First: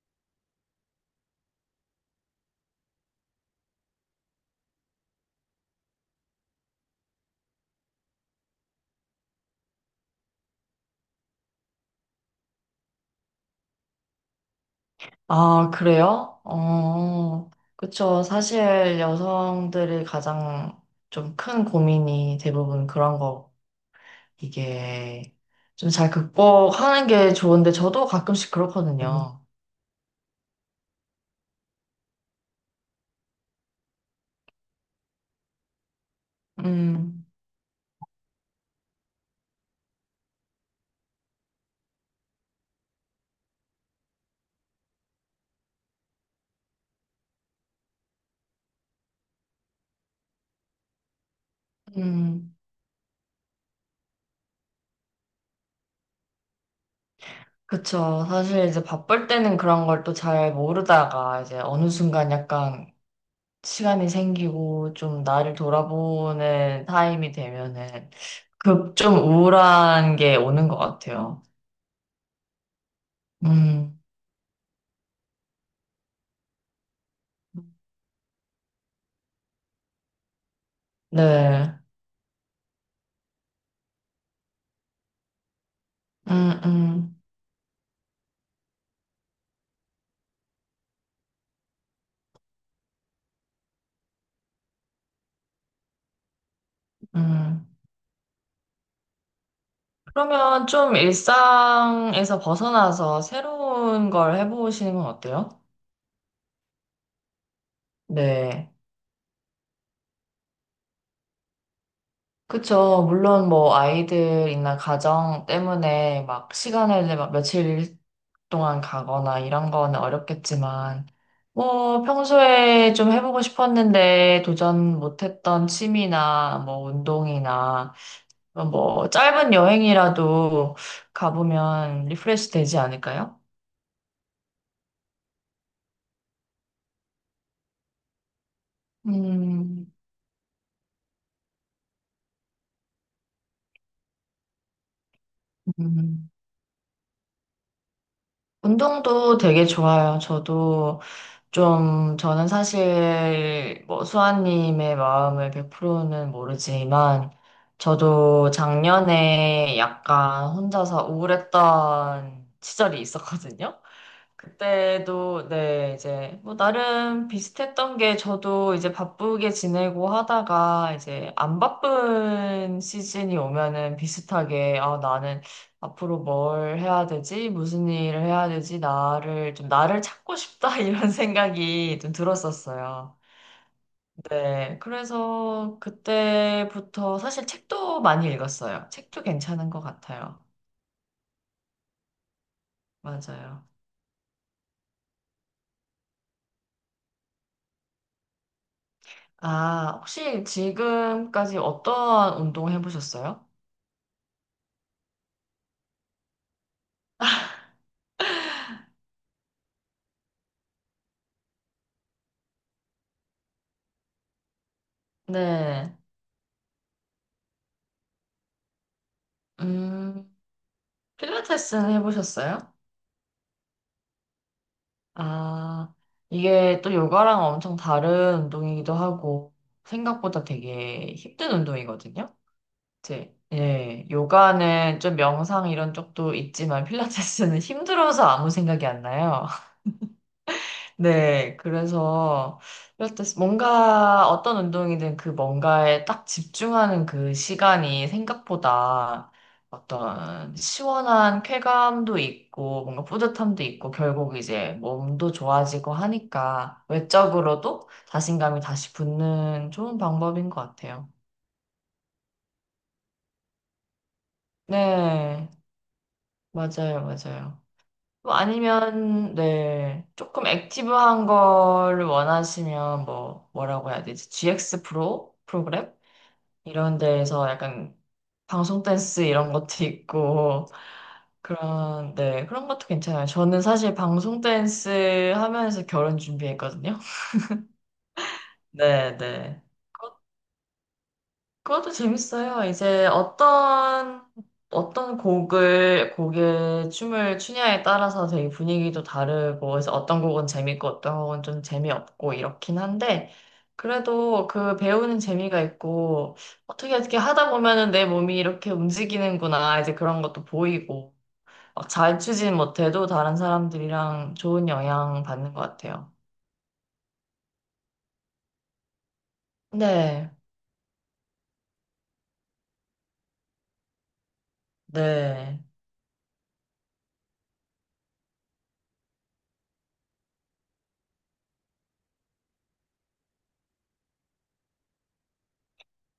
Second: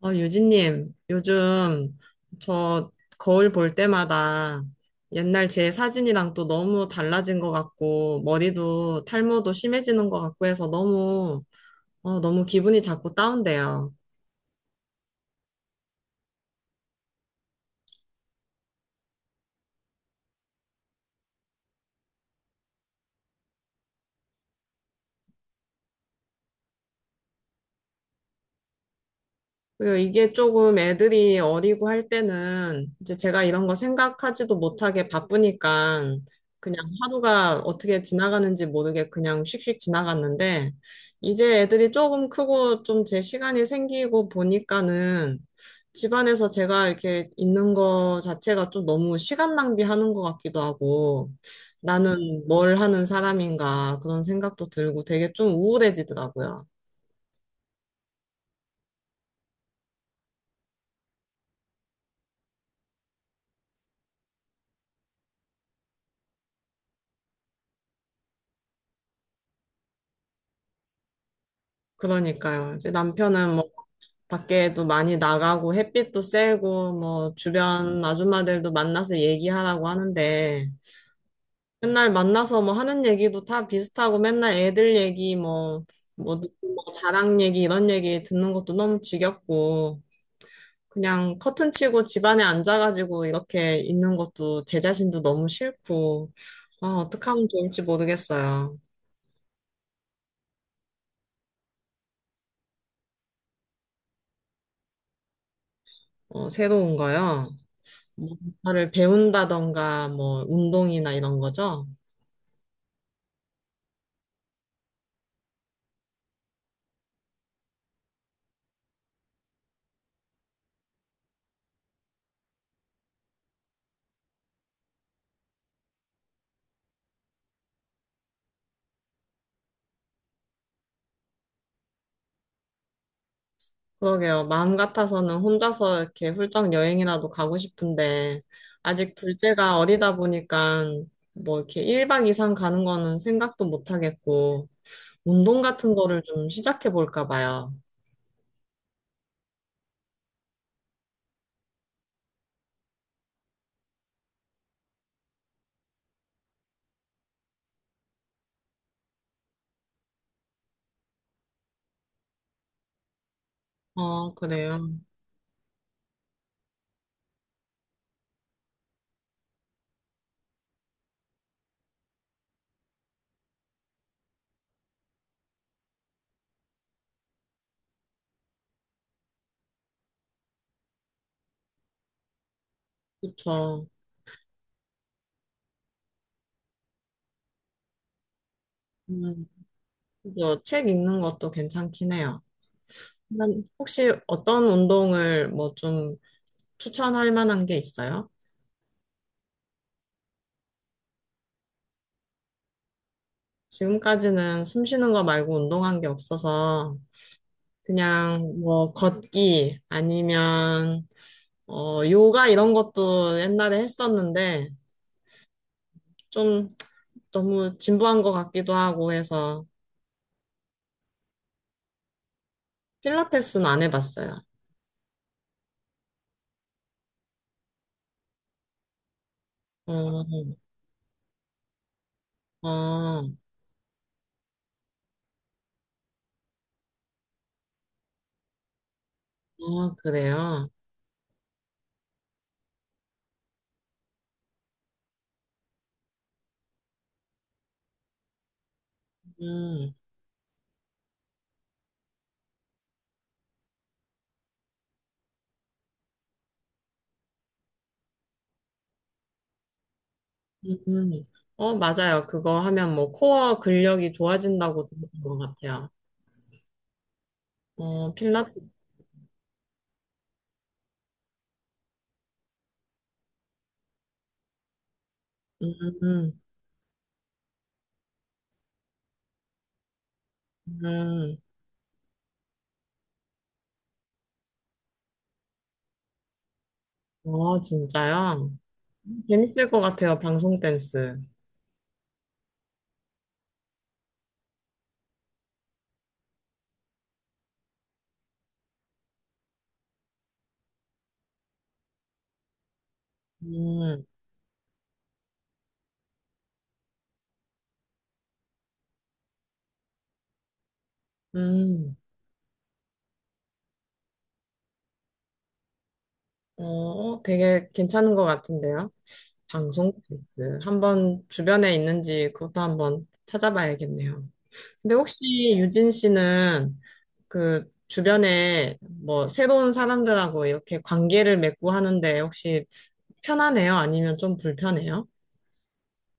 유진님, 요즘 저 거울 볼 때마다 옛날 제 사진이랑 또 너무 달라진 것 같고, 머리도 탈모도 심해지는 것 같고 해서 너무 기분이 자꾸 다운돼요. 아, 그래요? 그쵸. 사실 여성들이 가장 좀 큰 고민이 대부분 그런 거, 이게 좀 잘 극복하는 게 좋은데 저도 가끔씩 그렇거든요. 그리고 이게 조금 애들이 어리고 할 때는 이제 제가 이런 거 생각하지도 못하게 바쁘니까 그냥 음, 하루가 어떻게 지나가는지 모르게 그냥 씩씩 지나갔는데 이제 애들이 조금 크고 좀 제 시간이 생기고 보니까는 집안에서 제가 이렇게 있는 거 자체가 좀 너무 시간 낭비하는 것 같기도 하고 나는 음, 뭘 하는 사람인가 그런 생각도 들고 되게 좀 우울해지더라고요. 그쵸. 사실 이제 바쁠 때는 그런 걸 또 잘 모르다가 이제 어느 순간 약간 시간이 생기고 좀 나를 돌아보는 타임이 되면은 그 좀 우울한 게 오는 것 같아요. 그러니까요. 이제 남편은 뭐 음. 밖에도 많이 나가고 햇빛도 쐬고 뭐 주변 아줌마들도 만나서 얘기하라고 하는데 네. 맨날 만나서 뭐 하는 얘기도 다 비슷하고 맨날 애들 얘기 뭐 음, 뭐 누구 뭐 음, 자랑 얘기 이런 얘기 듣는 것도 너무 지겹고 그냥 커튼 치고 집안에 앉아가지고 이렇게 있는 것도 제 자신도 너무 싫고 아, 어떻게 하면 음. 좋을지 모르겠어요. 그러면 좀 일상에서 벗어나서 새로운 걸 해보시는 건 어때요? 어, 새로운 거요. 네. 뭔가를 배운다던가 뭐 운동이나 이런 거죠. 그쵸. 물론 뭐 아이들이나 가정 때문에 막 시간을 막 며칠 동안 가거나 이런 거는 어렵겠지만, 뭐 평소에 좀 해보고 싶었는데 도전 못했던 취미나 뭐 운동이나 뭐 짧은 여행이라도 가보면 리프레시 되지 않을까요? 그러게요. 마음 같아서는 혼자서 이렇게 훌쩍 여행이라도 가고 싶은데, 아직 둘째가 음, 어리다 보니까, 뭐 이렇게 1박 이상 가는 거는 생각도 못 하겠고, 운동 같은 거를 음. 좀 시작해 볼까 봐요. 운동도 되게 좋아요. 저도 좀, 저는 사실 뭐 수아님의 마음을 100%는 모르지만, 저도 작년에 약간 혼자서 우울했던 시절이 있었거든요. 어, 그래요. 그때도 네 이제 뭐 나름 비슷했던 게 저도 이제 바쁘게 지내고 하다가 이제 안 바쁜 시즌이 오면은 비슷하게 아 나는 앞으로 뭘 해야 되지? 무슨 일을 해야 되지? 나를 찾고 싶다 이런 생각이 좀 들었었어요. 그쵸. 네, 그래서 그때부터 사실 책도 많이 읽었어요. 책도 음, 괜찮은 것 같아요. 그죠. 책 읽는 것도 괜찮긴 해요. 그럼 맞아요. 혹시 어떤 운동을 뭐 좀 추천할 만한 게 있어요? 아, 혹시 지금까지 어떠한 운동 해보셨어요? 지금까지는 숨 쉬는 거 말고 운동한 게 없어서, 그냥 뭐 걷기 아니면 어 요가 이런 것도 옛날에 했었는데 네. 좀 너무 진부한 것 같기도 하고 해서 음, 필라테스는 해보셨어요? 필라테스는 안 해봤어요. 아, 이게 또 요가랑 엄청 다른 운동이기도 하고, 어, 생각보다 되게 힘든 운동이거든요? 어, 이제, 예, 요가는 좀 명상 이런 쪽도 있지만, 필라테스는 힘들어서 아무 생각이 안 나요. 어, 그래요. 네, 그래서 이럴 때 뭔가 어떤 운동이든 그 뭔가에 딱 집중하는 그 시간이 생각보다 음, 어떤 시원한 쾌감도 있고 뭔가 뿌듯함도 있고 결국 이제 몸도 좋아지고 하니까 외적으로도 자신감이 다시 붙는 좋은 방법인 것 음, 같아요. 음. 어, 맞아요. 그거 하면 뭐 코어 근력이 좋아진다고 들은 것 네, 같아요. 맞아요, 맞아요. 어, 뭐 필라테스, 아니면 네 조금 액티브한 걸 원하시면 뭐 뭐라고 해야 되지? GX 프로 음, 프로그램 음, 이런 데에서 약간 방송 댄스 이런 것도 있고 음. 그런 네 그런 것도 괜찮아요. 저는 사실 방송 댄스 하면서 결혼 준비했거든요. 어, 진짜요? 네 네. 재밌을 것 같아요, 방송 댄스. 그것도 재밌어요. 어떤 곡을, 곡의 춤을 추냐에 따라서 되게 분위기도 다르고, 그래서 어떤 곡은 재밌고, 어떤 곡은 좀 재미없고, 이렇긴 한데, 음, 그래도 그 배우는 재미가 있고, 어떻게 하다 보면은 내 몸이 이렇게 움직이는구나, 이제 그런 것도 보이고, 막 음. 잘 추진 못해도 다른 사람들이랑 좋은 영향 받는 것 같아요. 어, 되게 괜찮은 것 같은데요. 방송 네, 댄스. 한번 주변에 있는지 그것도 한번 찾아봐야겠네요. 근데 혹시 네. 유진 씨는 그 주변에 뭐 새로운 사람들하고 이렇게 관계를 맺고 하는데 혹시 편하네요? 아니면 좀 불편해요?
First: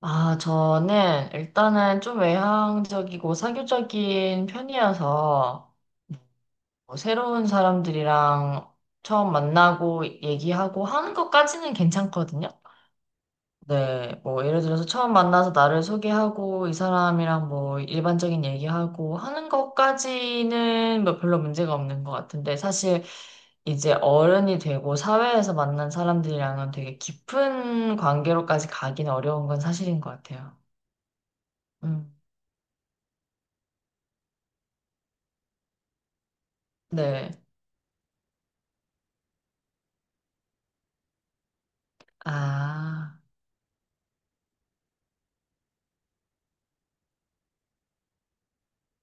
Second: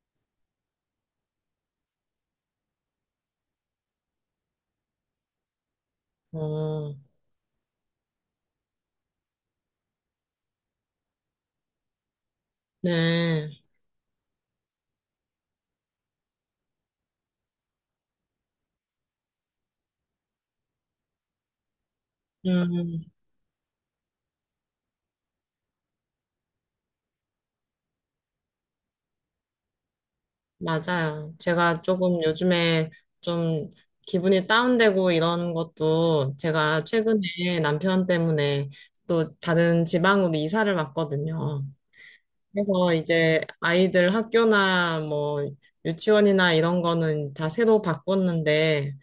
아, 저는 일단은 좀 외향적이고 사교적인 편이어서 어, 뭐 새로운 사람들이랑 처음 만나고 얘기하고 하는 것까지는 괜찮거든요. 네. 네, 뭐 예를 들어서 처음 만나서 나를 소개하고 이 사람이랑 뭐 일반적인 얘기하고 하는 것까지는 뭐 별로 문제가 없는 것 같은데 음, 사실 이제 어른이 되고 사회에서 만난 사람들이랑은 되게 깊은 관계로까지 가긴 어려운 건 사실인 것 같아요. 맞아요. 제가 음. 조금 요즘에 좀 기분이 다운되고 이런 것도 제가 네. 최근에 남편 때문에 또 다른 지방으로 이사를 왔거든요. 그래서 아, 이제 아이들 학교나 뭐 유치원이나 이런 거는 다 새로 바꿨는데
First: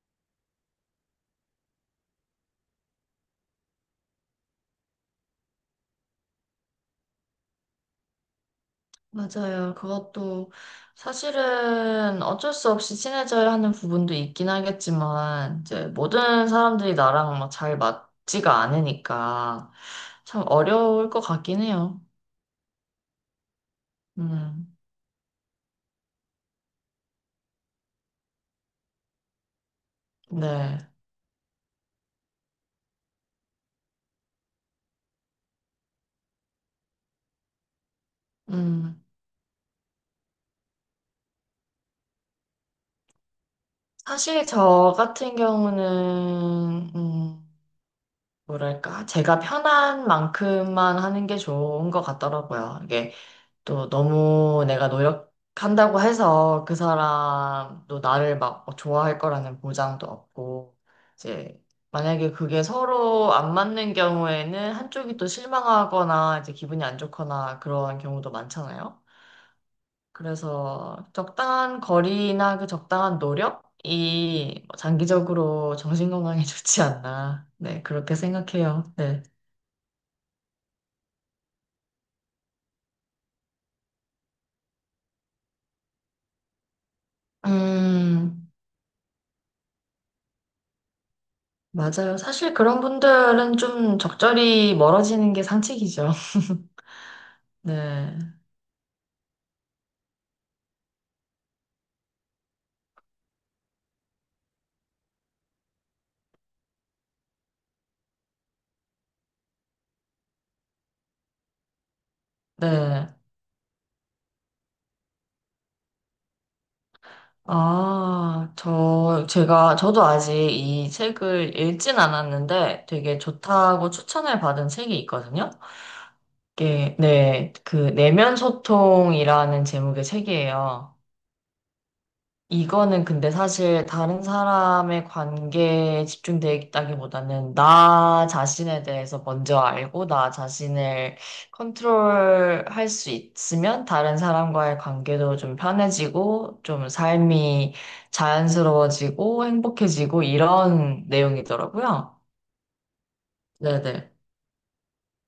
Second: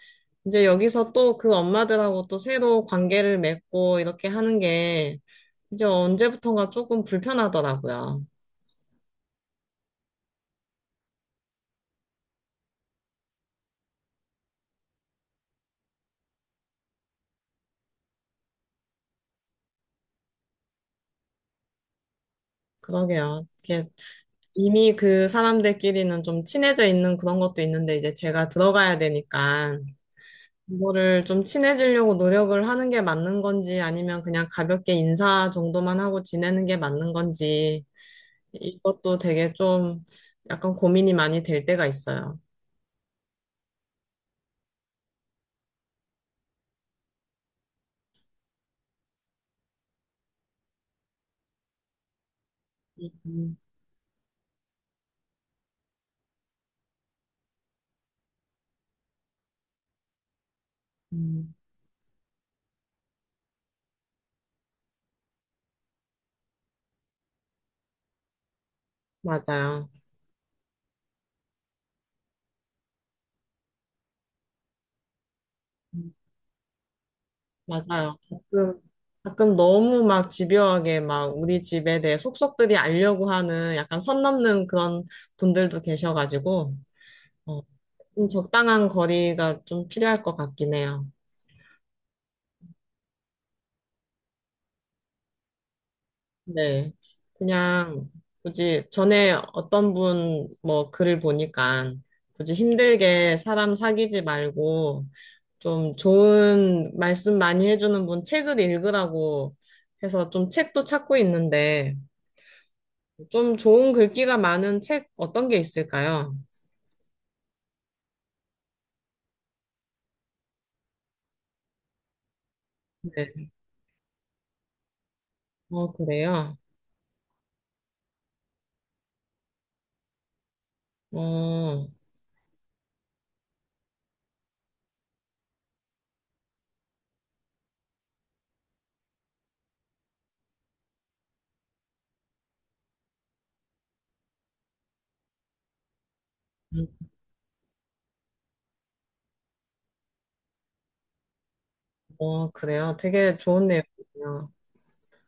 이제 여기서 또 그 엄마들하고 또 새로 관계를 맺고 이렇게 하는 게 이제 언제부턴가 조금 불편하더라고요. 맞아요. 그것도 사실은 어쩔 수 없이 친해져야 하는 부분도 있긴 하겠지만, 이제 모든 사람들이 나랑 막 잘 맞지가 않으니까 참 어려울 것 같긴 해요. 그러게요. 이게 음, 이미 그 사람들끼리는 좀 친해져 있는 그런 것도 있는데 이제 제가 들어가야 되니까 네. 이거를 좀 친해지려고 노력을 하는 게 맞는 건지 아니면 그냥 가볍게 인사 정도만 하고 지내는 게 맞는 건지 음, 이것도 되게 좀 약간 고민이 많이 될 때가 있어요. 사실 저 같은 경우는, 뭐랄까, 제가 편한 만큼만 하는 게 좋은 것 같더라고요. 이게 음, 또 너무 내가 노력한다고 해서 그 사람도 나를 막 좋아할 거라는 보장도 없고, 음, 이제 만약에 그게 서로 안 맞는 경우에는 한쪽이 또 실망하거나 이제 기분이 안 좋거나 그런 경우도 많잖아요. 맞아요. 그래서 적당한 거리나 그 적당한 노력이 장기적으로 정신 음, 건강에 좋지 않나. 네, 그렇게 맞아요. 가끔, 생각해요. 네. 가끔 너무 막 집요하게 막 우리 집에 대해 속속들이 알려고 하는 약간 선 넘는 그런 분들도 계셔가지고, 어, 좀 음, 적당한 거리가 좀 필요할 것 같긴 해요. 맞아요. 사실 그런 분들은 좀 적절히 멀어지는 게 상책이죠. 네. 그냥 네. 굳이 전에 어떤 분 뭐 글을 보니까 굳이 힘들게 사람 사귀지 말고 좀 좋은 말씀 많이 해주는 분 책을 읽으라고 해서 좀 책도 찾고 있는데 네. 좀 좋은 글귀가 많은 책 어떤 게 있을까요? 저도 아직 이 책을 읽진 않았는데 되게 네. 좋다고 추천을 받은 책이 있거든요. 어, 그래요? 이게, 네, 그, 내면 소통이라는 제목의 책이에요. 어, 이거는 근데 사실 다른 사람의 관계에 집중되기보다는 나 자신에 대해서 먼저 알고 나 자신을 컨트롤할 수 있으면 다른 사람과의 관계도 좀 편해지고 좀 음, 삶이 자연스러워지고 행복해지고 이런 내용이더라고요. 어, 그래요? 되게 좋은 네네. 내용이네요.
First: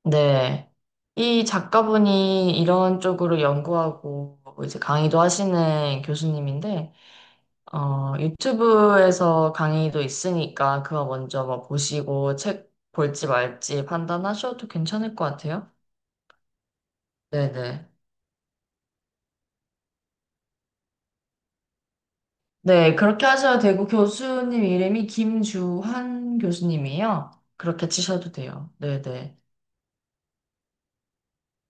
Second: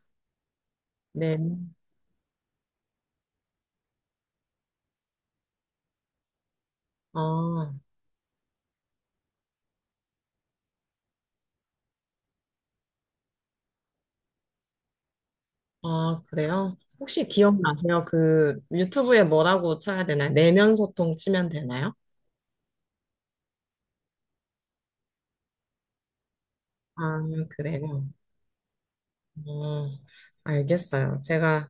네. 이 네. 작가분이 이런 쪽으로 연구하고 이제 강의도 하시는 교수님인데 어. 유튜브에서 강의도 있으니까 그거 먼저 뭐 보시고 책 볼지 말지 판단하셔도 괜찮을 것 같아요. 아, 그래요? 혹시 네네. 기억나세요? 그 유튜브에 뭐라고 쳐야 되나요? 내면 소통 치면 되나요? 네, 그렇게 하셔도 되고 교수님 이름이 김주환 아, 교수님이에요. 그렇게 그래요. 치셔도 돼요. 네네. 어, 알겠어요. 제가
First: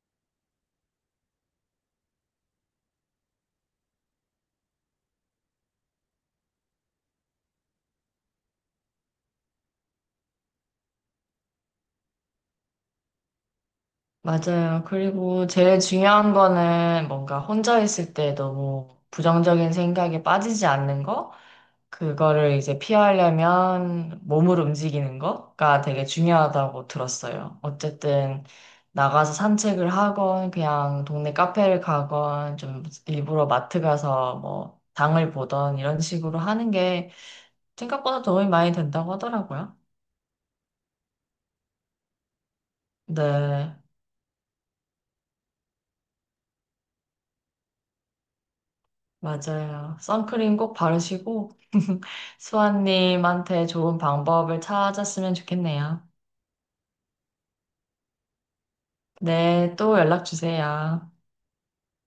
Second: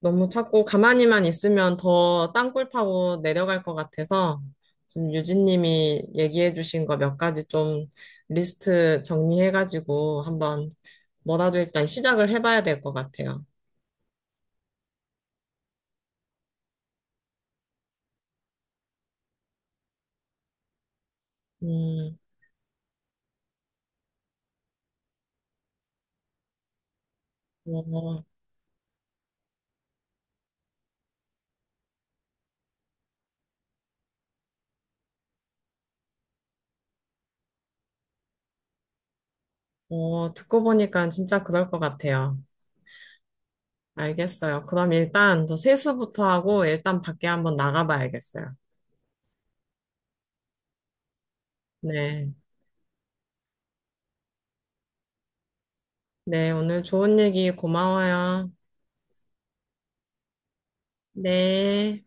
너무 자꾸 가만히만 있으면 더 땅굴 파고 내려갈 것 같아서 지금 유진님이 얘기해 주신 거 몇 가지 좀 리스트 정리해가지고 한번 뭐라도 일단 시작을 해봐야 될 것 같아요. 맞아요. 그리고 제일 중요한 거는 뭔가 혼자 있을 때 너무 부정적인 생각에 빠지지 않는 거? 음, 그거를 이제 피하려면 몸을 움직이는 거가 되게 중요하다고 들었어요. 어, 어쨌든 나가서 산책을 하건 그냥 동네 카페를 가건 좀 일부러 마트 가서 뭐 장을 보던 이런 식으로 하는 게 생각보다 도움이 많이 된다고 하더라고요. 어, 듣고 보니까 진짜 그럴 것 같아요. 네, 알겠어요. 그럼 일단 저 세수부터 하고 일단 밖에 한번 나가봐야겠어요. 맞아요. 선크림 꼭 바르시고 네. 수아님한테 좋은 방법을 찾았으면 좋겠네요. 네, 오늘 좋은 얘기 고마워요. 네, 또 연락 주세요. 네.